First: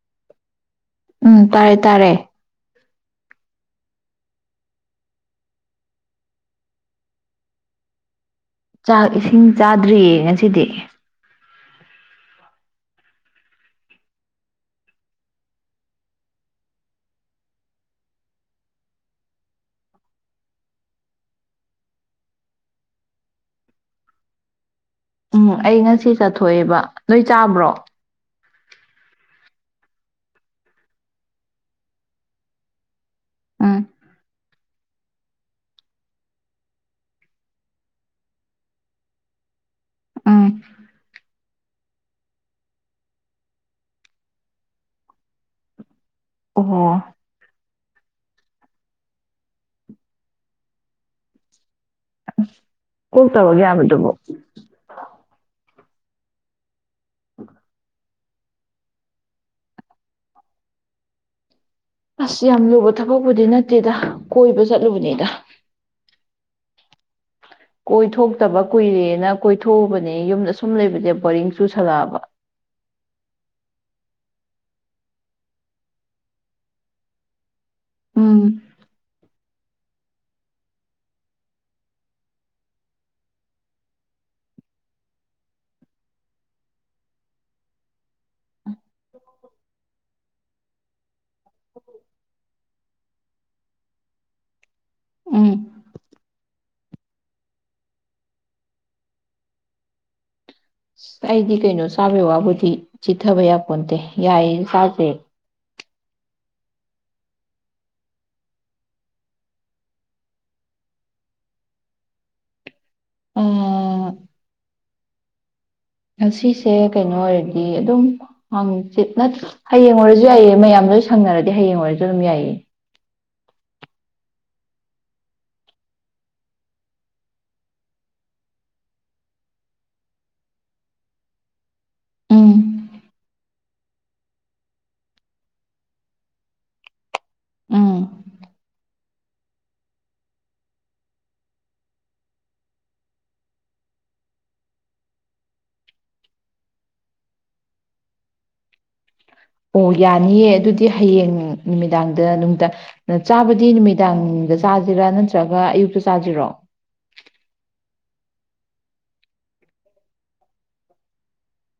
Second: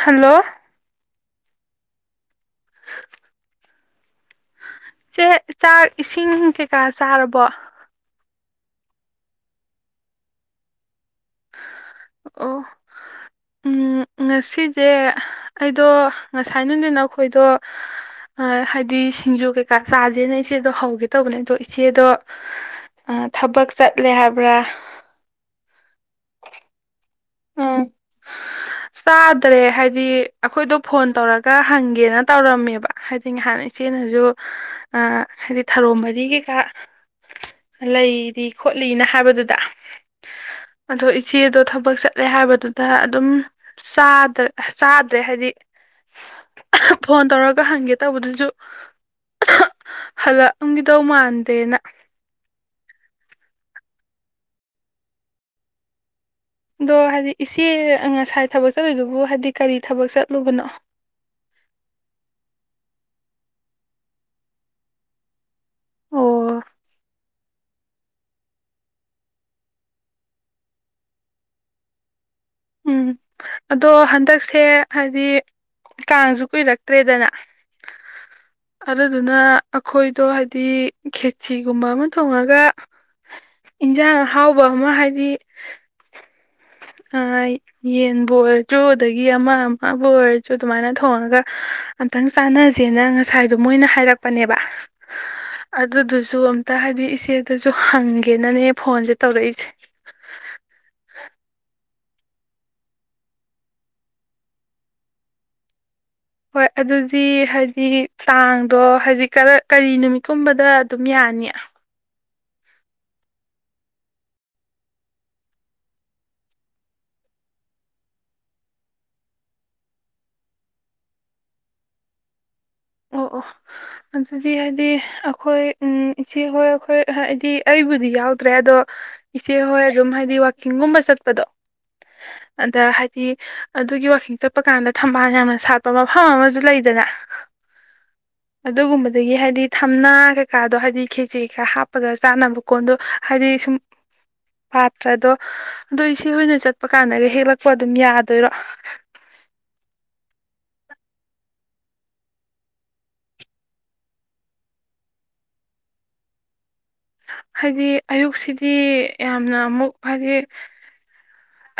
ꯍꯥꯜꯂꯣ ꯎꯝ ꯇꯥꯔꯦ ꯇꯥꯔꯦ ꯆꯦ ꯆꯥꯛ ꯏꯁꯤꯡ ꯀꯩꯀꯥ ꯆꯥꯔꯕꯣ ꯆꯥꯛ ꯏꯁꯤꯡ ꯆꯥꯗ꯭ꯔꯤꯌꯦ ꯉꯁꯤꯗꯤ ꯑꯣ ꯎꯝ ꯉꯁꯤꯖꯦ ꯑꯩꯗꯣ ꯉꯁꯥꯏ ꯅꯨꯡꯗꯤꯟ ꯑꯩꯈꯣꯏꯗꯣ ꯑꯥ ꯍꯥꯏꯗꯤ ꯁꯤꯡꯖꯨ ꯀꯩꯀꯥ ꯆꯥꯥꯖꯦꯅ ꯏꯆꯦꯗꯣ ꯍꯧꯒꯦ ꯇꯧꯕꯅꯦ ꯑꯗꯣ ꯏꯆꯦꯗꯣ ꯑꯥ ꯊꯕꯛ ꯆꯠꯂꯦ ꯍꯥꯏꯕ꯭ꯔꯥ ꯎꯝ ꯑꯩ ꯉꯁꯤ ꯆꯠꯊꯣꯛꯑꯦꯕ ꯅꯣꯏ ꯆꯥꯕ꯭ꯔꯣ ꯗꯔꯦ ꯍꯥꯏꯗꯤ ꯑꯩꯈꯣꯏꯗꯣ ꯐꯣꯟ ꯇꯧꯔꯒ ꯍꯪꯒꯦꯅ ꯇꯧꯔꯝꯃꯦꯕ ꯍꯥꯏꯗꯤ ꯉꯍꯥꯟ ꯎꯝ ꯏꯆꯦꯅꯖꯨ ꯑꯥ ꯍꯥꯏꯗꯤ ꯊꯔꯣ ꯃꯔꯤ ꯀꯩꯀꯥ ꯂꯩꯔꯤ ꯈꯣꯠꯂꯤꯅ ꯍꯥꯏꯕꯗꯨꯗ ꯎꯝ ꯑꯗꯣ ꯏꯆꯦꯗꯣ ꯊꯕꯛ ꯆꯠ ꯆꯠꯂꯦ ꯍꯥꯏꯕꯗꯨꯗ ꯑꯗꯨꯝ ꯆꯥꯗ-ꯆꯥꯗ꯭ꯔꯦ ꯍꯥꯏꯗꯤ ꯑꯣꯍꯣ ꯐꯣꯟ ꯇꯔꯒ ꯍꯪꯒꯦ ꯇꯧꯕꯗꯨꯁꯨ ꯍꯜꯂꯛꯑꯝꯒꯤꯗꯧ ꯃꯥꯟꯗꯦꯅ ꯀꯣꯛ ꯇꯧꯔꯛ ꯌꯥꯕꯗꯨꯕꯨ ꯑꯗꯣ ꯍꯥꯏꯗꯤ ꯏꯆꯦ ꯑ ꯉꯁꯥꯏ ꯊꯕꯛ ꯆꯠꯂꯨꯏꯗꯨꯕꯨ ꯍꯥꯏꯗꯤ ꯀꯔꯤ ꯊꯕꯛ ꯆꯠꯂꯨꯕꯅꯣ ꯑꯁ ꯌꯥꯝ ꯂꯨꯕ ꯊꯕꯛꯄꯨꯗꯤ ꯅꯠꯇꯦꯗ ꯀꯣꯏꯕ ꯆꯠꯂꯨꯕꯅꯤꯗ ꯑꯣ ꯀꯣꯏꯊꯣꯛꯇꯕ ꯀꯨꯏꯔꯦꯅ ꯀꯣꯏꯊꯣꯛꯎꯕꯅꯦ ꯌꯨꯝꯗ ꯁꯨꯝ ꯂꯩꯕꯁꯦ ꯕꯣꯔꯤꯡ ꯆꯨꯁꯜꯂꯛꯑꯕ ꯎꯝ ꯑꯗꯣ ꯍꯟꯗꯛꯁꯦ ꯍꯥꯏꯗꯤ ꯀꯥꯡꯁꯨ ꯀꯨꯏꯔꯛꯇ꯭ꯔꯦꯗꯅ ꯎꯝ ꯑꯗꯨꯗꯨꯅ ꯑꯩꯈꯣꯏꯗꯣ ꯍꯥꯏꯗꯤ ꯈꯦꯆꯤꯒꯨꯝꯕ ꯑꯃ ꯊꯣꯡꯉꯥꯒ ꯏꯟꯖꯥꯡ ꯑꯍꯥꯎꯕ ꯑꯃ ꯍꯥꯏꯗꯤ ꯑꯥ ꯌꯦꯟꯕꯨ ꯑꯣꯏꯔꯁꯨ ꯑꯗꯒꯤ ꯑꯃ ꯑꯃꯕꯨ ꯑꯣꯏꯔꯁꯨ ꯑꯗꯨꯃꯥꯏꯅ ꯊꯣꯡꯉꯒ ꯑꯝꯇꯪ ꯆꯥꯟꯅꯖꯦꯅ ꯉꯁꯥꯏꯗꯣ ꯃꯣꯏꯅ ꯍꯥꯏꯔꯛꯄꯅꯦꯕ ꯎꯝ ꯑꯗꯨꯗꯨ ꯨ ꯁꯨ ꯑꯝꯇ ꯍꯥꯏꯗꯤ ꯏꯆꯦꯗꯖꯨ ꯍꯪꯒꯦꯅꯅꯦ ꯐꯣꯟꯖꯦ ꯇꯧꯔꯛꯏꯁꯦ ꯑꯩꯗꯤ ꯀꯩꯅꯣ ꯆꯥꯕꯩ ꯋꯥꯕꯨꯗꯤ ꯆꯤꯠꯊꯥꯕ ꯌꯥꯄꯣꯟꯇꯦ ꯌꯥꯏꯌꯦ ꯆꯥꯖꯦ ꯍꯣꯏ ꯑꯗꯨꯗꯤ ꯍꯥꯏꯗꯤ ꯀꯥꯡꯗꯣ ꯍꯥꯏꯗꯤ ꯀꯔꯤ ꯅꯨꯃꯤꯠꯀꯨꯝꯕꯗ ꯑꯗꯨꯝ ꯌꯥꯅꯤ ꯑꯥ ꯉꯥꯁꯤꯁꯦ ꯀꯩꯅꯣ ꯑꯣꯏꯔꯗꯤ ꯑꯗꯨꯝ ꯍꯥꯡꯆꯤꯠ ꯅꯠ ꯍꯩꯌꯦꯡ ꯑꯣꯏꯔꯁꯨ ꯌꯥꯏꯌꯦ ꯃꯌꯥꯝ ꯂꯣꯏ ꯁꯪꯅꯔꯗꯤ ꯍꯌꯦꯡ ꯑꯣꯏꯔꯁꯨ ꯑꯗꯨꯝ ꯌꯥꯏꯌꯦ ꯑꯣ ꯑꯣ ꯑꯗꯨꯗꯤ ꯍꯥꯏꯗꯤ ꯑꯩꯈꯣꯏ ꯎꯝ ꯏꯆꯦꯍꯣꯏ ꯑꯩꯈꯣꯏ ꯍꯥꯏꯗꯤ ꯑꯩꯕꯨꯗꯤ ꯌꯥꯎꯗ꯭ꯔꯦ ꯑꯗꯣ ꯏꯆꯦꯍꯣꯏ ꯑꯗꯨꯝ ꯍꯥꯏꯗꯤ ꯋꯥꯛꯀꯤꯡꯒꯨꯝꯕ ꯆꯠꯄꯗꯣ ꯑꯗꯥ ꯎꯝ ꯍꯥꯏꯗꯤ ꯑꯗꯨꯒꯤ ꯋꯥꯛꯀꯤꯡ ꯆꯠꯄ ꯀꯥꯟꯗ ꯊꯝꯕꯥꯜ ꯌꯥꯝꯅ ꯁꯥꯠꯄ ꯃꯐꯝ ꯑꯃꯁꯨ ꯂꯩꯗꯅ ꯎꯝ ꯑꯗꯨꯒꯨꯝꯕꯗꯒꯤ ꯍꯥꯏꯗꯤ ꯊꯝꯅꯥ ꯀꯩꯀꯥꯗꯣ ꯍꯥꯏꯗꯤ ꯈꯦꯆꯤ ꯀꯩꯀꯥ ꯍꯥꯞꯄꯒ ꯆꯥꯅꯕ ꯀꯣꯟꯗꯣ ꯍꯥꯏꯗꯤ ꯁꯨꯝ ꯄꯥꯠꯇ꯭ꯔꯗꯣ ꯑꯗꯨ ꯏꯆꯦ ꯍꯣꯏꯅ ꯆꯠꯄ ꯀꯥꯟꯗꯒ ꯍꯦꯛꯂꯛꯄ ꯑꯗꯨꯝ ꯌꯥꯗꯣꯏꯔꯣ ꯑꯣ ꯌꯥꯅꯤꯌꯦ ꯑꯗꯨꯗꯤ ꯍꯌꯦꯡ ꯅꯨꯃꯤꯗꯥꯡꯗ ꯅꯨꯡꯗꯥꯡ ꯆꯥꯕꯗꯤ ꯅꯨꯃꯤꯗꯥꯡꯗ ꯆꯥꯖꯤꯔꯥ ꯅꯠꯇ꯭ꯔꯒ ꯑꯌꯨꯛꯇ ꯆꯥꯖꯤꯔꯣ ꯍꯥꯏꯗꯤ ꯑꯌꯨꯛꯁꯤꯗꯤ ꯌꯥꯝꯅ ꯑꯃꯨꯛ ꯍꯥꯏꯗꯤ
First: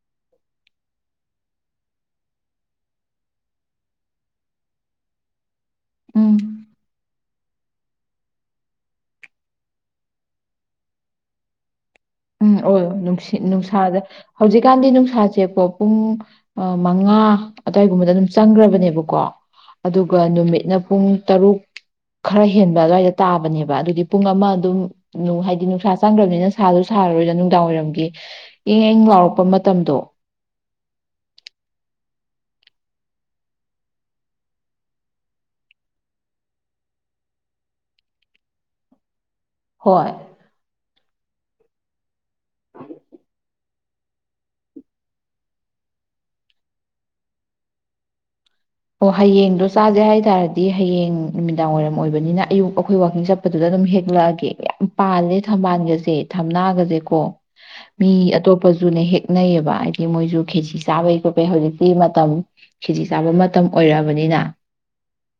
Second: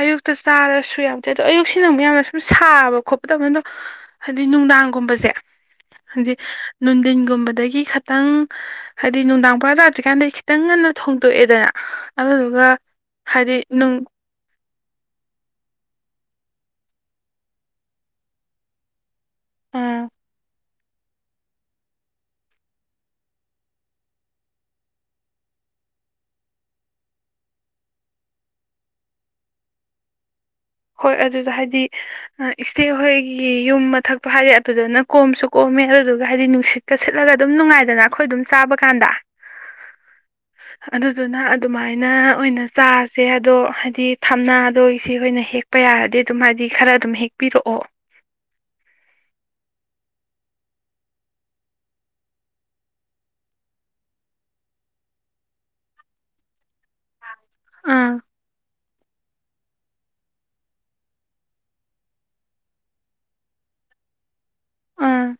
ꯑꯌꯨꯛꯇ ꯆꯥꯔꯁꯨ ꯌꯥꯕꯨꯗꯤ ꯌꯥꯏ ꯑꯗꯣ ꯑꯌꯨꯛꯁꯤꯅ ꯑꯃꯨꯛ ꯌꯥꯝꯅ ꯁꯨꯝ ꯁꯥꯕ ꯈꯣꯠꯄ ꯇꯕꯅꯤꯅ ꯑꯗꯣ ꯍꯥꯏꯗꯤ ꯅꯨꯡꯗꯥꯡꯒꯨꯝꯕꯁꯦ ꯍꯥꯏꯗꯤ ꯎꯝ ꯅꯨꯡꯗꯤꯟꯒꯨꯝꯕꯗꯒꯤ ꯈꯤꯇꯪ ꯍꯥꯏꯗꯤ ꯅꯨꯡꯗꯥꯡ ꯄꯨꯔꯥ ꯇꯥꯗ꯭ꯔꯤꯀꯥꯟꯗ ꯈꯤꯇꯪ ꯉꯟꯅ ꯊꯣꯡꯗꯣꯛꯑꯦꯗꯅ ꯎꯝ ꯑꯗꯨꯗꯨꯒ ꯑꯣꯏ ꯅꯨꯡꯁꯤꯠ ꯍꯥꯏꯗꯤ ꯅꯨꯡ ꯅꯨꯡꯁꯥꯗ ꯍꯧꯖꯤꯛ ꯖꯤꯀꯥꯟꯗꯤ ꯅꯨꯡꯁꯥꯥꯖꯦꯀꯣ ꯄꯨꯡ ꯃꯉꯥ ꯑꯗ꯭ꯋꯥꯏꯒꯨꯝꯕꯗ ꯗꯨꯝ ꯆꯪꯈ꯭ꯔꯕꯅꯦꯕꯀꯣ ꯑꯥ ꯑꯗꯨꯒ ꯅꯨꯃꯤꯠꯅ ꯄꯨꯡ ꯇꯔꯨꯛ ꯈꯔ ꯍꯦꯟꯕ ꯑꯗꯨꯋꯥꯏꯗ ꯇꯥꯕꯅꯦꯕ ꯑꯗꯨꯗꯤ ꯄꯨꯡ ꯑꯃ ꯑꯗꯨꯝ ꯅꯨ ꯍꯥꯏꯗꯤ ꯅꯨꯡꯁꯥ ꯆꯪꯒꯔꯥꯕꯅꯤꯅ ꯁꯥꯗꯨ ꯁꯥꯔꯔꯣꯏꯗ ꯅꯨꯡꯗꯥꯡꯋꯥꯏꯔꯝꯒꯤ ꯏꯪ ꯏꯪ ꯂꯥꯎꯔꯛꯄ ꯃꯇꯝꯗꯣ ꯍꯣꯏ ꯑꯗꯨꯗ ꯍꯥꯏꯗꯤ ꯏꯆꯦ ꯍꯣꯏꯒꯤ ꯌꯨꯝ ꯃꯊꯛꯇꯣ ꯍꯥꯏꯗꯤ ꯑꯗꯨꯗ ꯅ ꯀꯣꯝꯁꯨ ꯀꯣꯝꯃꯦ ꯑꯗꯨꯗꯨꯒ ꯍꯥꯏꯗꯤ ꯅꯨꯡꯁꯤꯠꯀ ꯁꯤꯠꯂꯒ ꯑꯗꯨꯝ ꯅꯨꯡꯉꯥꯏꯗꯅ ꯑꯈꯣꯏ ꯑꯗꯨꯝ ꯆꯥꯕ ꯀꯥꯟꯗ ꯍꯣꯏ ꯑꯗꯨꯗꯨꯅ ꯑꯗꯨꯃꯥꯏꯅ ꯑꯣꯏꯅ ꯆꯥꯁꯦ ꯑꯗꯣ ꯍꯥꯏꯗꯤ ꯊꯝꯅꯥꯗꯣ ꯏꯆꯦꯍꯣꯏꯅ ꯍꯦꯛ ꯄ ꯌꯥꯔꯗꯤ ꯑꯗꯨꯝ ꯍꯥꯏꯗꯤ ꯈꯔ ꯑꯗꯨꯝ ꯍꯦꯛꯄꯤꯔꯛꯑꯣ ꯑꯣ ꯍꯌꯦꯡꯗꯣ ꯆꯥꯖꯦ ꯍꯥꯏ ꯇꯥꯔꯗꯤ ꯍꯌꯦꯡ ꯅꯨꯃꯤꯗꯥꯡ ꯋꯥꯏꯔꯝ ꯑꯣꯏꯕꯅꯤꯅ ꯑꯌꯨꯛ ꯑꯈꯣꯏ ꯋꯥꯛꯀꯤꯡ ꯆꯠꯄꯗꯨꯗ ꯑꯗꯨꯝ ꯍꯦꯛꯂꯛꯑꯒꯦ ꯌꯥꯝ ꯄꯥꯜꯂꯦ ꯊꯝꯕꯥꯜꯒꯖꯦ ꯊꯝꯅꯥꯒꯖꯦꯀꯣ ꯃꯤ ꯑꯥ ꯑꯇꯣꯞꯄꯖꯨꯅꯦ ꯍꯦꯛꯅꯩꯌꯦꯕ ꯍꯥꯏꯗꯤ ꯃꯣꯏꯖꯩ ꯈꯦꯆꯤ ꯆꯥꯕꯩ ꯈꯣꯠꯄꯩ ꯍꯧꯖꯤꯛꯇꯤ ꯃꯇꯝ ꯈꯦꯖꯤ ꯆꯥꯕ ꯃꯇꯝ ꯃꯇꯝ ꯑꯣꯏꯔꯑꯕꯅꯤꯅ ꯎꯝ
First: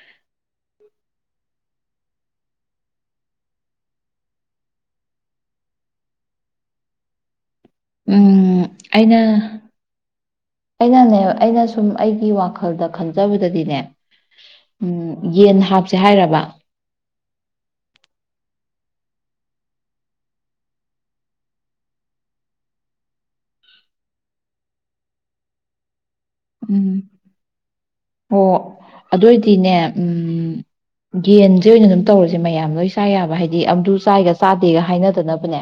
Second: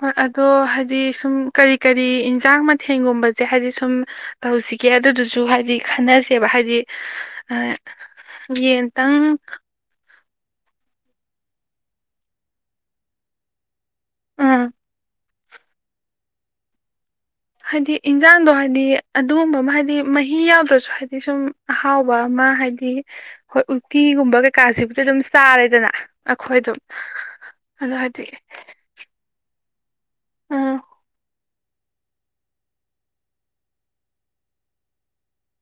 ꯍꯣꯏ ꯑꯗꯣ ꯍꯥꯏꯗꯤ ꯁꯨꯝ ꯀꯔꯤ ꯀꯔꯤ ꯏꯟꯁꯥꯡ ꯃꯊꯦꯡꯒꯨꯝꯕꯖꯦ ꯍꯥꯏꯗꯤ ꯁꯨꯝ ꯇꯧꯁꯤꯒꯦ ꯑꯗꯨꯗꯨꯁꯨ ꯍꯥꯏꯗꯤ ꯈꯟꯅꯁꯦꯕ ꯍꯥꯏꯗꯤ ꯑ ꯎꯝ ꯑꯩꯅ ꯌꯦꯟꯇꯪ ꯑꯩꯅꯅꯦ ꯑꯩꯅ ꯁꯨꯝ ꯑꯩꯒꯤ ꯋꯥꯈꯜꯗ ꯈꯟꯖꯕꯗꯗꯤꯅꯦ ꯑ ꯌꯦꯟ ꯍꯥꯞꯁꯦ ꯍꯥꯏꯔꯕ ꯍꯥꯏꯗꯤ ꯏꯟꯖꯥꯡꯗꯣ ꯍꯥꯏꯗꯤ ꯑꯗꯨꯒꯨꯝꯕ ꯑꯃ ꯍꯥꯏꯗꯤ ꯃꯍꯤ ꯌꯥꯎꯗ꯭ꯔꯁꯨ ꯍꯥꯏꯗꯤ ꯁꯨꯝ ꯑꯍꯥꯎꯕ ꯑꯃ ꯍꯥꯏꯗꯤ ꯍꯣꯏ ꯎꯇꯤꯒꯨꯝꯕ ꯀꯩꯀꯥꯁꯤꯕꯨꯗꯤ ꯑꯗꯨꯝ ꯆꯥꯔꯦꯗꯅ ꯑꯩꯈꯣꯏ ꯑꯗꯨꯝ ꯎꯝ ꯑꯗꯣ ꯍꯥꯏꯗꯤ ꯑꯣ ꯑꯗꯣꯏꯗꯤꯅꯦ ꯎꯝ ꯒꯦꯟ ꯖꯤ ꯑꯣꯏꯅ ꯗꯨꯝ ꯇꯧꯔꯖꯦ ꯃꯌꯥꯝ ꯂꯣꯏ ꯆꯥ ꯌꯥꯕ ꯍꯥꯏꯗꯤ ꯑꯝ ꯆꯥꯏꯒ ꯆꯥꯗꯦꯒ ꯍꯥꯏꯅꯗꯅꯕꯅꯦ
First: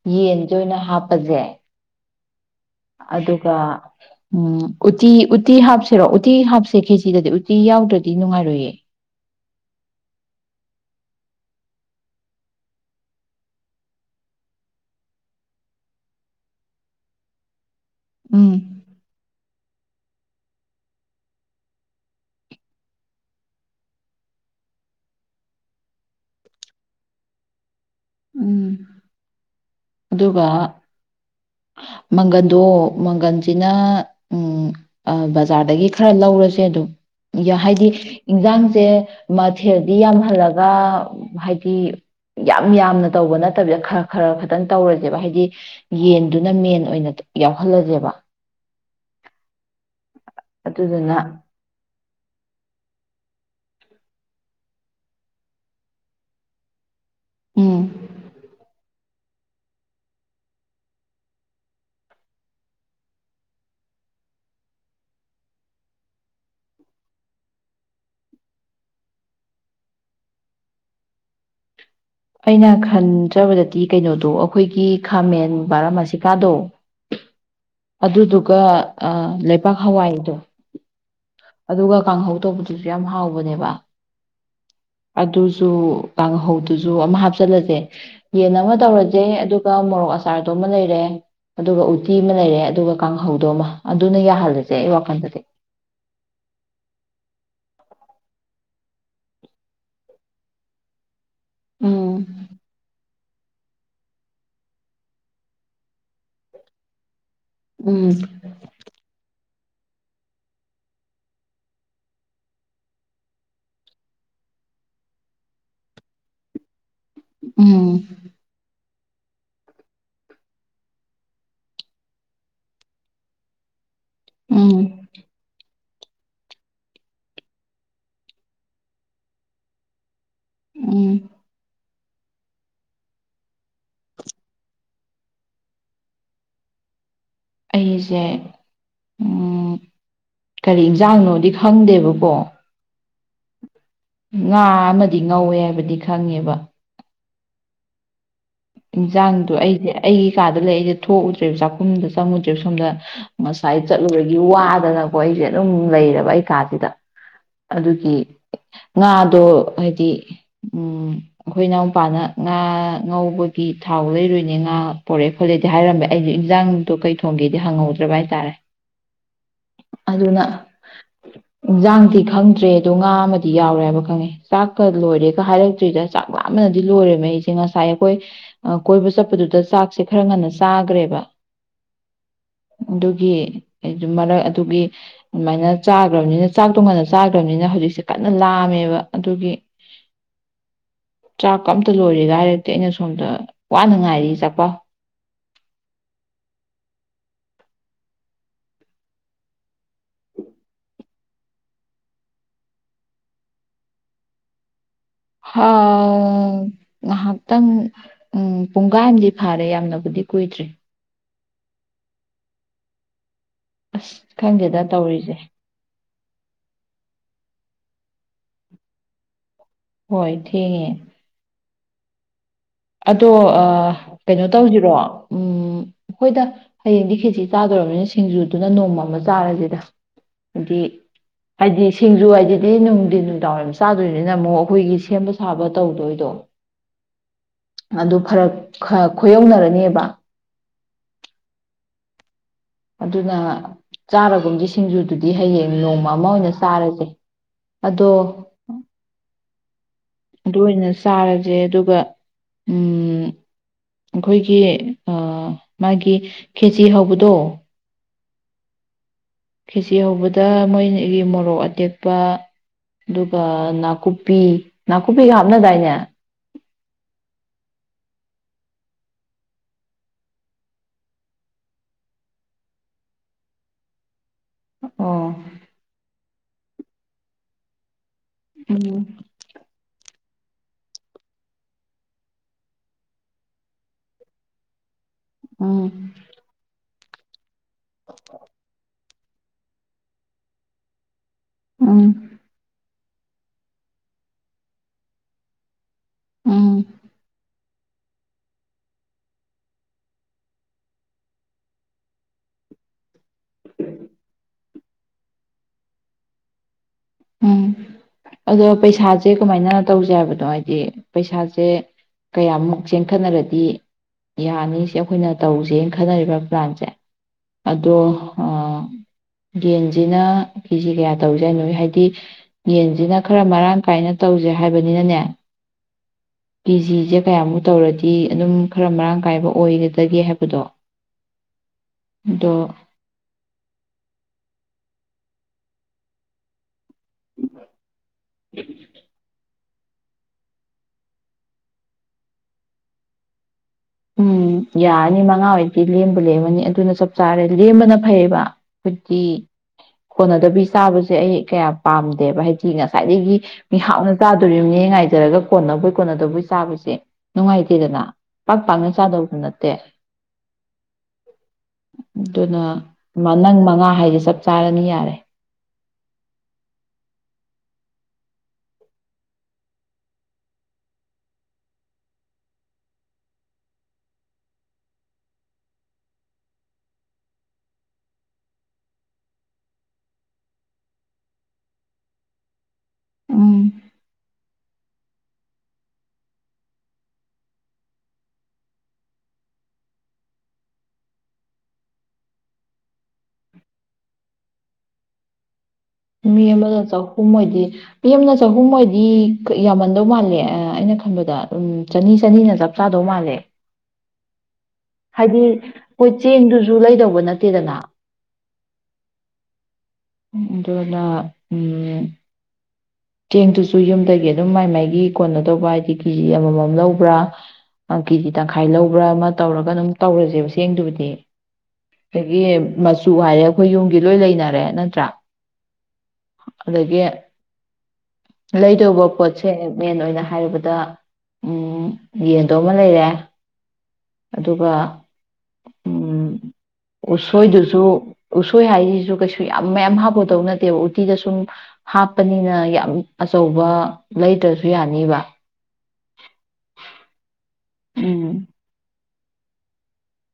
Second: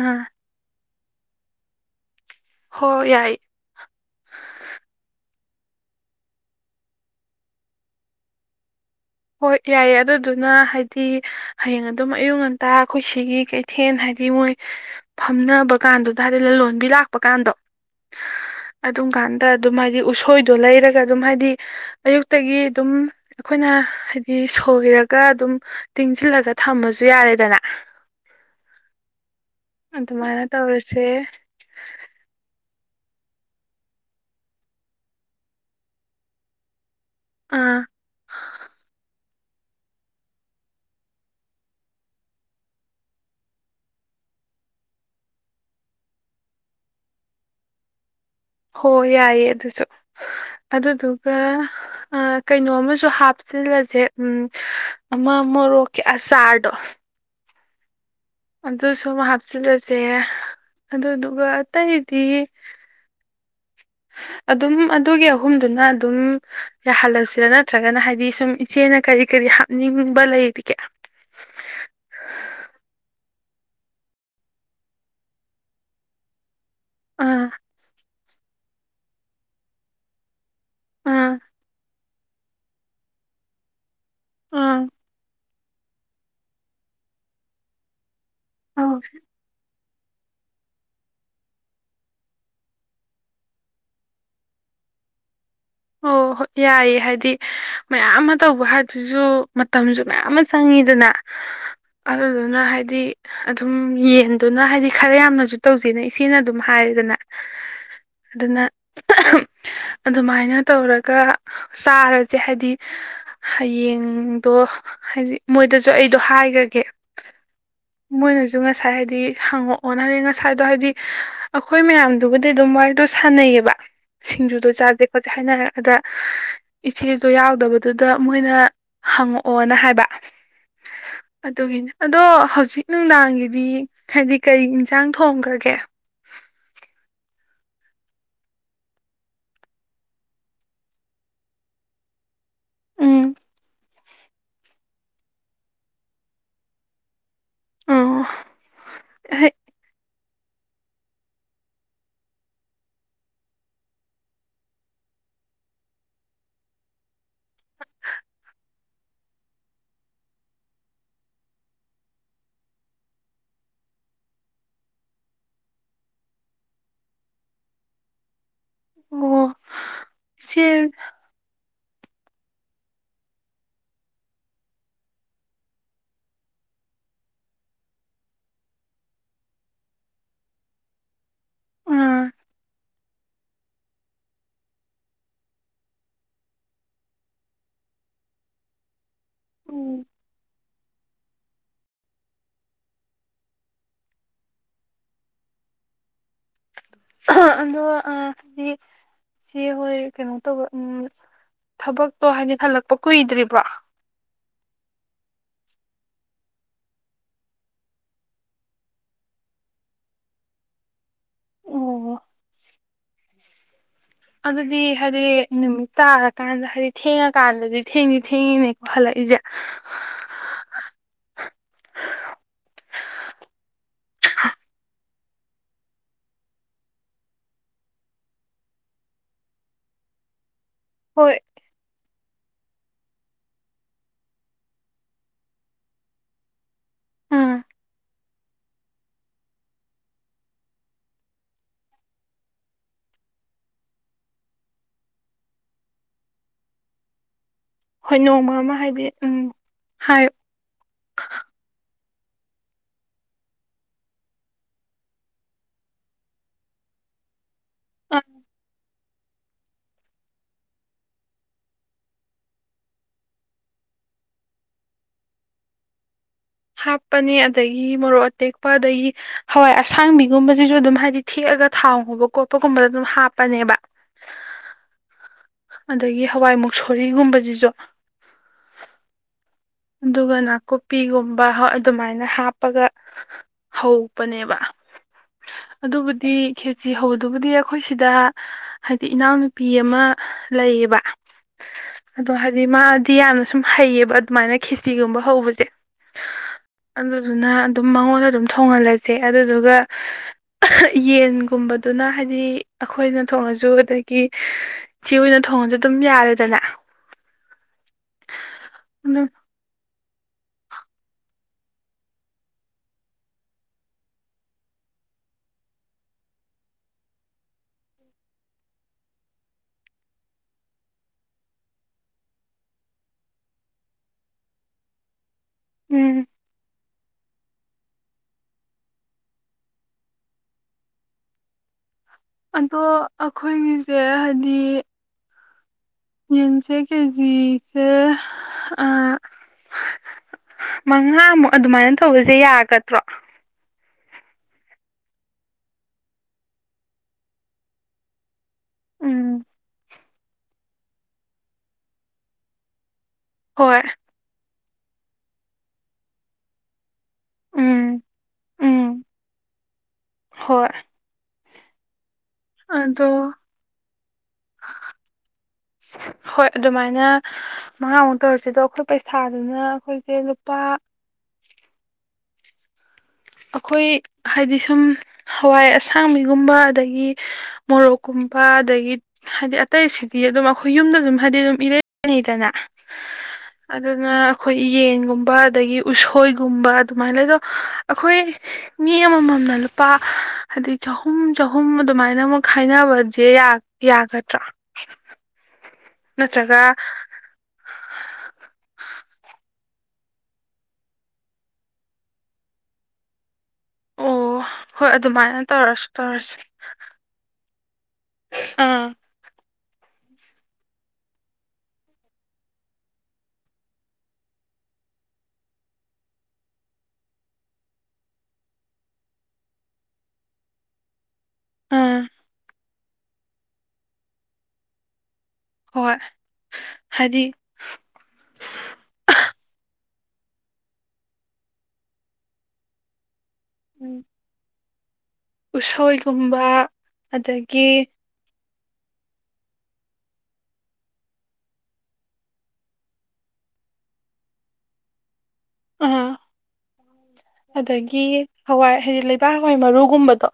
ꯑꯥ ꯌꯦꯟꯖꯦ ꯑꯣꯏꯅ ꯍꯥꯞ ꯄꯖꯦ ꯍꯣꯏ ꯌꯥꯏ ꯑꯗꯨꯒ ꯎꯝ ꯎꯇꯤ ꯎꯠ ꯇꯤ ꯍꯥꯞꯁꯤꯔꯣ ꯎꯇꯤ ꯍꯥꯞꯁꯦ ꯀꯦꯆꯤꯗꯗꯤ ꯎꯇꯤ ꯌꯥꯎꯗ꯭ꯔꯗꯤ ꯅꯨꯡꯉꯥꯏꯔꯣꯏꯌꯦ ꯍꯣꯏ ꯌꯥꯏꯌꯦ ꯑꯗꯨꯗꯨꯅ ꯍꯥꯏꯗꯤ ꯍꯌꯦꯡ ꯑꯗꯨꯝ ꯑꯌꯨꯛ ꯉꯟꯇꯥ ꯑꯈꯣꯏ ꯁꯤꯒꯤ ꯀꯩꯊꯦꯟ ꯍꯥꯏꯗꯤ ꯃꯣꯏ ꯐꯝꯅꯕ ꯀꯥꯟꯗꯨꯗ ꯍꯥꯏꯗꯤ ꯂꯂꯣꯟꯕꯤ ꯂꯥꯛꯄ ꯀꯥꯟꯗꯣ ꯎꯝ ꯑꯗꯨꯝ ꯀꯥꯟꯗ ꯑꯗꯨꯝ ꯍꯥꯏꯗꯤ ꯎꯁ ꯊꯣꯏꯗꯣ ꯂꯩꯔꯒ ꯑꯗꯨꯝ ꯍꯥꯏꯗꯤ ꯑꯌꯨꯛꯇꯒꯤ ꯑꯗꯨꯝ ꯑꯈꯣꯏꯅ ꯍꯥꯏꯗꯤ ꯁꯣꯏꯔꯒ ꯑꯗꯨꯝ ꯇꯤꯡꯖꯤꯜꯂꯒ ꯊꯝꯃꯁꯨ ꯌꯥꯔꯦꯗꯅ ꯎꯝ ꯑꯗꯨꯒ ꯑꯗꯨꯃꯥꯏꯅ ꯇꯧꯔꯁꯦ ꯃꯪꯒꯟꯗꯣ ꯃꯪꯒꯟꯖꯤꯅ ꯎꯝ ꯑ ꯕꯖꯥꯔꯗꯒꯤ ꯈꯔ ꯂꯧꯔꯁꯦ ꯑꯗꯨꯝ ꯏ ꯑꯥ ꯍꯥꯏꯗꯤ ꯏꯟꯖꯥꯡꯖꯦ ꯃꯊꯦꯜꯗꯤ ꯌꯥꯝꯍꯜꯂꯒ ꯍꯥꯏꯗꯤ ꯌꯥꯝ ꯌꯥꯝꯅ ꯇꯧꯕ ꯅꯠꯇꯕꯤꯗ ꯈꯔ ꯈꯔ ꯈꯤꯇꯪ ꯇꯧꯔꯖꯦꯕ ꯍꯥꯏꯗꯤ ꯌꯦꯟꯗꯨꯅ ꯃꯦꯟ ꯑꯣꯏꯅ ꯇ ꯌꯥꯎꯍꯜꯂꯖꯦꯕ ꯍꯣ ꯌꯥꯏꯌꯦ ꯑꯗꯨꯁꯨ ꯑꯗꯨꯗꯨꯅ ꯑꯗꯨꯗꯨꯒ ꯑ ꯀꯩꯅꯣ ꯑꯃꯁꯨ ꯍꯥꯞꯆꯤꯜꯂꯁꯦ ꯎꯝ ꯑꯃ ꯃꯣꯔꯣꯛꯀꯤ ꯑꯆꯥꯔꯗꯣ ꯎꯝ ꯑꯗꯨ ꯁꯨꯝ ꯍꯥꯞꯆꯤꯜꯂꯁꯦ ꯑꯗꯨꯗꯨꯒ ꯑꯇꯩꯗꯤ ꯑꯗꯨꯝ ꯑꯗꯨꯒꯤ ꯑꯍꯨꯝꯗꯨꯅ ꯑꯗꯨꯝ ꯌꯥꯍꯜꯂꯁꯤꯔꯥ ꯅꯠꯇ꯭ꯔꯒꯅ ꯍꯥꯏꯗꯤ ꯁꯨꯝ ꯏꯆꯦꯅ ꯀꯔꯤ ꯀꯔꯤ ꯍꯥꯞꯅꯤꯡꯕ ꯂꯩꯔꯤꯒꯦ ꯑꯩꯅ ꯈꯟꯖꯕꯗꯗꯤ ꯀꯩꯅꯣꯗꯣ ꯑꯈꯣꯏꯒꯤ ꯈꯥꯃꯦꯟ ꯕꯥꯔꯥꯃꯥꯁꯤꯀꯥꯗꯣ ꯑꯥ ꯑꯗꯨꯗꯨꯒꯕꯥꯛ ꯍꯋꯥꯏꯗꯣ ꯑꯥ ꯑꯗꯨꯒ ꯀꯥꯡꯍꯧ ꯇꯧꯕꯗꯨꯁꯨ ꯌꯥꯝ ꯍꯥꯎꯕꯅꯦꯕ ꯑꯥ ꯑꯗꯨ ꯨ ꯀꯥꯡꯍꯧꯗꯨꯁꯨ ꯑꯃ ꯍꯥꯞꯆꯤꯜꯂꯁꯦ ꯌꯦꯟ ꯑꯃ ꯇꯧꯔꯁꯦ ꯑꯗꯨꯒ ꯃꯣꯔꯣꯛ ꯑꯆꯥꯥꯔꯗꯣ ꯑꯃ ꯂꯩꯔꯦ ꯑꯗꯨꯒ ꯎꯇꯤ ꯑꯃ ꯂꯩꯔꯦ ꯑꯗꯨꯒ ꯀꯥꯡꯍꯧꯗꯣꯃ ꯑꯗꯨꯅ ꯌꯥꯍꯜꯂꯁꯦ ꯑꯩ ꯋꯥꯈꯜꯗꯗꯤ ꯑꯣ ꯍꯣꯏ ꯌꯥꯏꯌꯦ ꯍꯥꯏꯗꯤ ꯃꯌꯥꯝ ꯑꯃ ꯇꯧꯕ ꯍꯥꯏꯗꯁꯨ ꯃꯇꯝꯁꯨ ꯃꯌꯥꯝ ꯑꯃ ꯆꯪꯉꯤꯗꯅ ꯎꯝ ꯑꯗꯨꯗꯨꯅ ꯍꯥꯏꯗꯤ ꯑꯗꯨꯝ ꯌꯦꯟꯗꯨꯅ ꯍꯥꯏꯗꯤ ꯈꯔ ꯌꯥꯝꯅꯁꯨ ꯇꯧꯁꯤꯦꯅ ꯏꯆꯦꯅ ꯑꯗꯨꯝ ꯍꯥꯏꯔꯦꯗꯅ ꯎꯝ ꯑꯗꯨꯅ ꯑꯗꯨꯃꯥꯏꯅ ꯇꯧꯔꯒ ꯆꯥꯔꯁꯦ ꯍꯥꯏꯗꯤ ꯍꯌꯦꯡꯗꯣ ꯍꯥꯏꯗꯤ ꯃꯣꯏꯗꯁꯨ ꯑꯩꯗꯣ ꯍꯥꯏꯈ꯭ꯔꯒꯦ ꯎꯝ ꯃꯣꯏ ꯖꯨꯡꯉ ꯉꯁꯥꯏ ꯍꯥꯏꯗꯤ ꯍꯪꯉꯛꯑꯣꯅ ꯍꯥꯏꯗꯤ ꯉꯁꯥꯏꯗꯣ ꯍꯥꯏꯗꯤ ꯑꯩꯈꯣꯏ ꯃꯌꯥꯝꯗꯨꯕꯨꯗꯤ ꯑꯗꯨꯝ ꯋꯥꯔꯤꯗꯣ ꯁꯥꯟꯅꯩꯌꯦꯕ ꯁꯤꯡꯖꯨꯗ ꯆꯥꯗ ꯎꯝ ꯐ ꯑꯗ ꯏꯆꯦꯗꯣ ꯌꯥꯎꯗꯕꯗꯨꯗ ꯃꯣꯏꯅ ꯍꯪꯉꯛꯑꯣꯅ ꯍꯥꯏꯕ ꯎꯝ ꯑꯗꯨꯒꯤꯅꯦ ꯑꯗꯣ ꯍꯧꯖꯤꯛ ꯅꯨꯡꯗꯥꯡꯒꯤꯗꯤ ꯍꯥꯏꯗꯤ ꯀꯔꯤ ꯏꯟꯁꯥꯡ ꯊꯣꯡꯈ꯭ꯔꯒꯦ ꯑꯩꯁꯦ ꯀꯔꯤ ꯑꯦꯟꯖꯥꯡꯅꯣꯗꯤ ꯈꯪꯗꯦꯕꯀꯣ ꯎꯝ ꯉꯥ ꯑꯃꯗꯤ ꯉꯧꯋꯦ ꯍꯥꯏꯕꯗꯤ ꯈꯪꯉꯦꯕ ꯎ ꯏꯟꯁꯥꯡꯗꯣ ꯑꯩꯁꯦ ꯑꯩꯒꯤ ꯀꯩ ꯀꯥꯗ ꯂꯩ ꯑꯩꯁꯦ ꯊꯣꯛꯎꯨꯗ꯭ꯔꯦꯕ ꯆꯥꯛꯈꯨꯝꯗ ꯆꯪꯉꯨꯗ꯭ꯔꯦꯕ ꯁꯣꯝꯗ ꯉꯁꯥꯏ ꯆꯠꯂꯨꯔꯒꯤ ꯋꯥꯗꯅꯀꯣ ꯑꯩꯁꯦ ꯑꯗꯨꯝ ꯂꯩꯦꯕ ꯑꯩ ꯀꯥꯁꯤꯗ ꯑꯗꯨꯒꯤ ꯉꯥꯗꯣ ꯍꯥꯏꯗꯤ ꯎꯝ ꯑꯩꯈꯣꯏ ꯏꯅꯥꯎꯄꯥꯅ ꯉꯥ ꯉꯧꯕ ꯒꯤ ꯊꯥꯎ ꯂꯩꯔꯣꯏꯅꯦ ꯉꯥ ꯄꯣꯔꯛꯦ ꯈꯣꯠꯂꯦꯗꯤ ꯍꯥꯏꯔꯝꯃꯦ ꯑꯩꯁꯨ ꯏꯟꯖꯥꯡ ꯗꯣ ꯀꯩ ꯊꯣꯡꯒꯦꯗꯤ ꯍꯪꯍꯧꯗ꯭ꯔꯕ ꯍꯥꯏꯇꯥꯔꯦ ꯑꯣ ꯁꯤ ꯏꯟꯁꯥꯡꯗꯤ ꯈꯪꯗ꯭ꯔꯦ ꯑꯗꯣ ꯉꯥ ꯑꯃꯗꯤ ꯌꯥꯎꯔꯦ ꯍꯥꯏꯕ ꯈꯪꯉꯦ ꯆꯥꯛꯀ ꯂꯣꯏꯔꯦꯒ ꯍꯥꯏꯔꯛꯇ꯭ꯔꯤꯗ ꯆꯥꯛ ꯃꯥꯃꯅꯗꯤ ꯂꯣꯏꯔꯦꯃꯦ ꯑꯩꯁꯦ ꯉꯁꯥꯏ ꯑꯩꯈꯣꯏ ꯀꯣꯏꯕ ꯆꯠꯄꯗꯨꯗ ꯆꯥꯛꯁꯦ ꯈꯔ ꯉꯟꯅ ꯆꯥꯈ꯭ꯔꯦꯕ ꯑꯥ ꯑꯗꯨꯒꯤ ꯑꯩ ꯃꯔꯛ ꯑꯗꯨꯒꯤ ꯑꯗꯨꯃꯥꯏꯅ ꯆꯥꯈ꯭ꯔꯕꯅꯤꯅ ꯆꯥꯛ ꯇꯣꯡꯉꯥꯟꯗ ꯆꯥꯈ꯭ꯔꯕꯅꯤꯅ ꯍꯧꯖꯤꯛꯁꯦ ꯀꯟꯅ ꯂꯥꯝꯃꯦꯕ ꯑꯗꯨꯒꯤ ꯎꯝ ꯆꯥꯛ ꯑꯝꯇ ꯂꯣꯏꯔꯦꯒ ꯍꯥꯏꯔꯛꯇꯤ ꯑꯩꯅ ꯁꯣꯝꯗ ꯋꯥꯅ ꯉꯥꯏꯔꯤ ꯆꯥꯄꯣ ꯑꯗꯣ ꯍꯥꯏꯗꯤ ꯁꯤ ꯍꯣꯏ ꯀꯩꯅꯣ ꯇꯧꯕ ꯎꯝ ꯊꯕꯛꯇꯣ ꯍꯥꯏꯗꯤ ꯍꯜꯂꯛꯄ ꯀꯨꯏꯗ꯭ꯔꯤꯕ꯭ꯔꯣ ꯉꯥꯏꯍꯥꯛꯇꯪ ꯄꯨꯡꯀꯥꯟꯥꯟꯗꯤ ꯐꯥꯔꯦ ꯌꯥꯝꯅꯕꯨꯗꯤ ꯀꯨꯏꯗ꯭ꯔꯦ ꯑꯣ ꯑꯁ ꯑꯗꯨꯗꯤ ꯈꯪꯗꯦꯗ ꯍꯥꯏꯗꯤ ꯇꯧꯔꯤꯁꯦ ꯅꯨꯃꯤꯠ ꯇꯥꯔꯀꯥꯟꯗ ꯍꯥꯏꯗꯤ ꯊꯦꯡꯉꯀꯥꯟꯗꯗꯤ ꯊꯦꯡꯉ ꯊꯦꯡꯉꯤꯅꯦꯀꯣ ꯍꯜꯂꯛꯏꯁꯦ ꯍꯣꯏ ꯊꯦꯡ ꯑꯗꯣ ꯀꯩꯅꯣ ꯇꯧꯁꯤꯔꯣ ꯑꯩꯈꯣꯏꯗ ꯍꯌꯦꯡꯗꯤ ꯈꯦꯖꯤ ꯆꯥꯗꯧꯅꯤꯅ ꯁꯤꯡꯖꯨꯗꯨꯅ ꯅꯣꯡꯃ ꯑꯃ ꯆꯥꯔꯁꯤꯗ ꯑꯗꯨꯗꯤ ꯍꯣꯏ ꯍꯥꯏꯗꯤ ꯁꯤꯡꯖꯨ ꯍꯥꯏꯗꯨꯗꯤ ꯅꯨꯡꯗꯤ ꯅꯨꯡꯗꯥꯡꯋꯥꯏꯔꯝ ꯆꯥꯗꯣꯏꯅꯤꯅ ꯑꯃꯨꯛ ꯑꯩꯈꯣꯏꯒꯤ ꯁꯦꯝꯕ ꯁꯥꯕ ꯇꯧꯗꯣꯏꯗꯣ ꯎꯝ ꯑꯗꯨ ꯐꯔꯛ ꯈꯣꯏꯌꯧꯅꯔꯅꯦꯕ ꯑꯗꯨꯅ ꯆꯥꯔꯒꯨꯝꯒꯤ ꯁꯤꯡꯖꯨꯗꯨꯗꯤ ꯍꯌꯦꯡ ꯅꯣꯡꯃ ꯑꯃ ꯑꯣꯏꯅ ꯆꯥꯔꯁꯦ ꯑꯗꯣ ꯍꯣꯏ ꯅꯣꯡꯃ ꯑꯃ ꯍꯥꯏꯕꯤ ꯎꯝ ꯍꯥꯏ ꯑꯗꯨ ꯑꯣꯏꯅ ꯆꯥꯔꯁꯦ ꯑꯗꯨꯒ ꯎ ꯑꯩꯈꯣꯏꯒꯤ ꯃꯥꯒꯤ ꯈꯦꯖꯤ ꯍꯧꯕꯗꯣ ꯑ ꯈꯤꯆ ꯍꯧꯕꯗ ꯃꯣꯏꯒꯤ ꯃꯣꯔꯣꯛ ꯑꯇꯦꯛꯄ ꯑꯗꯨꯒ ꯅꯥꯀꯨꯞꯄꯤ ꯅꯥꯀꯨꯞꯄꯤꯒ ꯍꯥꯞꯅꯗꯥꯏꯅꯦ ꯍꯥꯞꯄꯅꯦ ꯑꯗꯒꯤ ꯃꯣꯔꯣꯛ ꯑꯇꯦꯛꯄ ꯑꯗꯒꯤ ꯍꯋꯥꯏ ꯑꯁꯥꯡꯕꯤꯒꯨꯝꯕꯁꯤꯁꯨ ꯑꯗꯨꯝ ꯍꯥꯏꯗꯤ ꯊꯦꯛꯑꯒ ꯊꯥꯎ ꯍꯨꯕ ꯈꯣꯠꯄꯒꯨꯝꯕꯗ ꯑꯗꯨꯝ ꯍꯥꯞꯄꯅꯦꯕ ꯑꯣ ꯑꯗꯒꯤ ꯍꯋꯥꯏ ꯃꯨꯛ ꯁꯣꯔꯤꯒꯨꯝꯕꯁꯤꯁꯨ ꯎꯝ ꯑꯗꯨꯒ ꯅꯥꯀꯨꯞꯄꯤꯒꯨꯝꯕ ꯍꯣꯏ ꯑꯗꯨꯃꯥꯏꯅ ꯍꯥꯞꯄꯒ ꯍꯧꯧꯕꯅꯦꯕ ꯎꯝ ꯑꯗꯨꯕꯨꯗꯤꯤ ꯈꯦꯁꯤ ꯍꯧ ꯑꯗꯨꯕꯗꯤ ꯑꯩꯈꯣꯏ ꯁꯤꯗ ꯍꯥꯏ ꯏꯅꯥꯎꯅꯨꯄꯤ ꯑꯃ ꯂꯩꯌꯦꯕ ꯎꯝ ꯑꯗꯣ ꯍꯥꯏꯗꯤ ꯃꯥ ꯗꯤ ꯌꯥꯝꯅ ꯁꯨꯝ ꯍꯩꯌꯦꯕ ꯑꯗꯨꯃꯥꯏꯅ ꯈꯤꯁꯤꯒꯨꯝꯕ ꯍꯧꯕꯁꯦ ꯎꯝ ꯑꯗꯨꯗ ꯑꯗꯨꯅ ꯑꯗꯨꯝ ꯃꯉꯣꯟꯗ ꯑꯗꯨꯝ ꯊꯣꯡꯍꯜꯂꯁꯦ ꯑꯗꯨꯗꯨꯒ ꯌꯦꯟꯒꯨꯝꯕꯗꯨꯅ ꯍꯥꯏꯗꯤ ꯑꯩꯈꯣꯏꯅ ꯊꯣꯡꯉꯁꯨ ꯑꯗꯒꯤ ꯁꯤ ꯑꯣꯏꯅ ꯊꯣꯡꯉꯁꯨ ꯑꯗꯨꯝ ꯌꯥꯔꯦꯗꯅ ꯎꯝ ꯑꯗꯣ ꯑꯗꯨꯝ ꯄꯩꯁꯥꯁꯦ ꯀꯃꯥꯏꯅ ꯇꯧꯁꯤ ꯕꯗꯣ ꯍꯥꯏꯗꯤ ꯄꯩꯁꯥꯁꯦ ꯀꯌꯥꯃꯨꯛ ꯆꯦꯟꯈꯠꯅꯔꯗꯤ ꯌꯥꯅꯤ ꯑꯩꯈꯣꯏꯅ ꯇꯧꯁꯦꯅ ꯈꯟꯅꯔꯤꯕ ꯄ꯭ꯂꯥꯟꯁꯦ ꯑꯗꯣ ꯌꯦꯟꯁꯤꯅ ꯀꯦꯖꯤ ꯀꯌꯥ ꯇꯧꯁꯦꯅꯣ ꯍꯥꯏ ꯗꯤ ꯌꯦꯟꯁꯤꯅ ꯈꯔ ꯃꯔꯥꯡ ꯀꯥꯏꯅ ꯇꯧꯁꯦ ꯍꯥꯏꯕꯅꯤꯅꯅꯦ ꯎꯝ ꯐꯤ ꯖꯤꯁꯦ ꯀꯌꯥꯃꯨꯛ ꯇꯧꯔꯗꯤ ꯑꯗꯨꯝ ꯈꯔ ꯃꯔꯥꯡ ꯀꯥꯏꯕ ꯑꯣꯏꯒꯗꯒꯦ ꯍꯥꯏꯕꯗꯣ ꯑꯗꯣ ꯑꯩꯈꯣꯏꯒꯤꯁꯦ ꯍꯥꯏꯗꯤ ꯌꯦꯁꯦ ꯖꯤꯁꯦ ꯑ ꯃꯉꯥꯃꯨꯛ ꯑꯗꯨꯃꯥꯏꯅ ꯇꯧꯕꯁꯦ ꯌꯥꯒꯗ꯭ꯔꯣ ꯎꯝ ꯌꯥꯔꯅꯤ ꯃꯉꯥ ꯑꯣꯏꯗꯤ ꯂꯦꯝꯕ ꯂꯦꯝꯃꯅꯤ ꯑꯗꯨꯅ ꯆꯞ ꯆꯥꯔꯦ ꯂꯦꯝꯕꯅ ꯐꯩꯌꯦꯕ ꯐꯠꯇꯤ ꯎꯝ ꯀꯣꯟꯅꯗꯕꯤ ꯆꯥꯕꯁꯦ ꯑꯩ ꯀꯌꯥꯝ ꯄꯥꯝꯗꯦꯕ ꯍꯥꯏꯗꯤ ꯉꯁꯥꯏ ꯉꯥꯏꯗꯒꯤ ꯃꯤ ꯍꯣꯏ ꯍꯥꯞꯅ ꯇꯥꯗꯣꯔꯤꯕꯦ ꯍꯌꯦ ꯉꯥꯏꯖꯔꯒ ꯀꯣꯟꯅꯕꯩ ꯀꯣꯟꯅꯗꯧꯕꯩ ꯆꯥꯕꯁꯦ ꯅꯨꯡꯉꯥꯏꯇꯦꯗꯅ ꯎꯝ ꯄꯥꯛ ꯄꯥꯛꯅ ꯎꯝ ꯆꯥꯗꯕꯗꯨ ꯅꯠꯇꯦ ꯍꯣꯏ ꯑꯗꯨꯅ ꯑꯗꯣ ꯅꯪ ꯃꯉꯥ ꯍꯥꯏꯗꯤꯦ ꯆꯞ ꯆꯥꯔꯅꯤ ꯌꯥꯔꯦ ꯍꯣꯏ ꯑꯗꯨꯃꯥꯏꯅ ꯃꯉꯥꯃꯨꯛ ꯇꯧꯔꯁꯤ ꯑꯗꯣ ꯑꯩꯈꯣꯏ ꯄꯩꯁꯥꯗꯨꯅ ꯑꯩꯈꯣꯏꯁꯦ ꯂꯨꯄꯥ ꯑꯩꯈꯣꯏ ꯍꯥꯏꯗꯤ ꯁꯨꯝ ꯍꯋꯥꯏ ꯑꯁꯥꯡꯃꯤꯒꯨꯝꯕ ꯑꯗꯒꯤ ꯃꯣꯔꯣꯛꯀꯨꯝꯕ ꯑꯗꯒꯤ ꯍꯥꯏꯗꯤ ꯑꯇꯩꯁꯤꯗꯤ ꯑꯗꯨꯝ ꯑꯩꯈꯣꯏ ꯌꯨꯝꯗ ꯑꯗꯨꯝ ꯍꯥꯏꯕꯗꯤ ꯑꯗꯨꯝ ꯏꯔꯩꯅꯤꯩꯗꯅ ꯎꯝ ꯑꯗꯨꯅ ꯑꯩꯈꯣꯏ ꯌꯦꯟꯒꯨꯝꯕ ꯑꯗꯒꯤ ꯎꯁꯣꯏꯒꯨꯝꯕ ꯑꯗꯨꯃꯥꯏꯅ ꯂꯩꯗꯣ ꯑꯩꯈꯣꯏ ꯃꯤ ꯑꯃꯃꯝꯅ ꯂꯨꯄꯥ ꯍꯥꯏꯗꯤ ꯆꯍꯨꯝ ꯆꯍꯨꯝ ꯑꯗꯨꯃꯥꯏꯅ ꯑꯃꯨꯛ ꯈꯥꯏꯅꯕꯁꯦ ꯌꯥꯒꯗ꯭ꯔꯥ ꯃꯤ ꯅꯠꯇ꯭ꯔꯒ ꯑꯃꯗ ꯆꯍꯨꯝ ꯑꯣꯏꯗꯤ ꯄꯦꯝꯅ ꯆꯍꯨꯝ ꯑꯣꯏꯗꯤ ꯌꯥꯝꯃꯟꯗꯧ ꯃꯥꯜꯂꯦ ꯑꯩꯅ ꯈꯟꯕꯗ ꯎ ꯆꯅꯤ ꯆꯅꯤꯅ ꯆꯞ ꯆꯥꯗꯧ ꯃꯥꯜꯂꯦ ꯑꯣ ꯍꯣꯏ ꯑꯗꯨꯃꯥꯏꯅ ꯍꯥꯏꯗꯤ ꯇꯧꯔꯁꯨ ꯑꯩꯈꯣꯏ ꯇꯧꯔꯁꯤ ꯆꯦꯡꯗꯨꯁꯨ ꯂꯩꯗꯧꯕ ꯅꯠꯇꯦ ꯗꯅ ꯑꯥ ꯎꯝ ꯑꯗꯨꯅ ꯎꯝ ꯆꯦꯡꯗꯨꯁꯨ ꯌꯨꯝꯗꯒꯤ ꯑꯗꯨꯝ ꯃꯥꯏ ꯃꯥꯏꯒꯤ ꯀꯅꯣ ꯇꯧꯕ ꯍꯥꯏꯗꯤ ꯀꯦꯖꯤ ꯑꯃꯃꯝ ꯂꯧꯕ꯭ꯔꯥ ꯀꯦꯖꯤ ꯇꯪꯈꯥꯏ ꯂꯧꯕ꯭ꯔꯥ ꯑꯃ ꯇꯧꯔꯒ ꯑꯗꯨꯝ ꯇꯧꯔꯁꯦꯕ ꯆꯦꯡꯗꯨꯕꯨꯗꯤ ꯑꯥ ꯑꯩꯒꯤ ꯃꯆꯨ ꯍꯥꯏꯔꯦ ꯑꯩꯈꯣꯏ ꯌꯨꯝꯒꯤ ꯂꯣꯏ ꯂꯩꯅꯔꯦ ꯅꯠꯇ꯭ꯔꯥ ꯍꯣꯏ ꯑꯗꯒꯤ ꯍꯥꯏꯗꯤ ꯂꯩꯗꯧꯕ ꯄꯣꯠꯁꯦ ꯃꯦꯟ ꯑꯣꯏꯅ ꯍꯥꯏꯔꯕꯗ ꯎ ꯌꯦꯟꯗꯣ ꯑꯃ ꯂꯩꯔꯦ ꯑꯗꯨꯒ ꯑ ꯎꯁꯣꯏꯒꯨꯝꯕ ꯑꯗꯒꯤ ꯎꯁꯣꯏꯗꯨꯁꯨ ꯎꯁꯣꯏ ꯍꯥꯏꯁꯤꯁꯨ ꯀꯩꯁꯨ ꯌꯥꯝ ꯃꯌꯥꯝ ꯍꯥꯞꯄꯧꯗꯧ ꯅꯠꯇꯦꯕ ꯎꯇꯤꯗ ꯁꯨꯝ ꯍꯥꯞꯄꯅꯤꯅ ꯌꯥꯝ ꯑꯆꯧꯕ ꯂꯩꯇ꯭ꯔꯁꯨ ꯌꯥꯅꯤꯕ ꯑꯥ ꯑꯗꯒꯤ ꯎꯝ ꯍꯋꯥꯏ ꯍꯥꯏꯗꯤ ꯂꯩ ꯆꯥ ꯍꯏ ꯃꯔꯨꯒꯨꯝꯕꯗꯣ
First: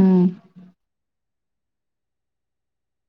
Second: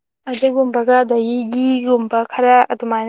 ꯎꯝ ꯑꯗꯦꯒꯨꯝꯕꯒꯗ ꯒꯤꯘꯒꯨꯝꯕ ꯈꯔ ꯑꯗꯨꯃꯥꯏꯅ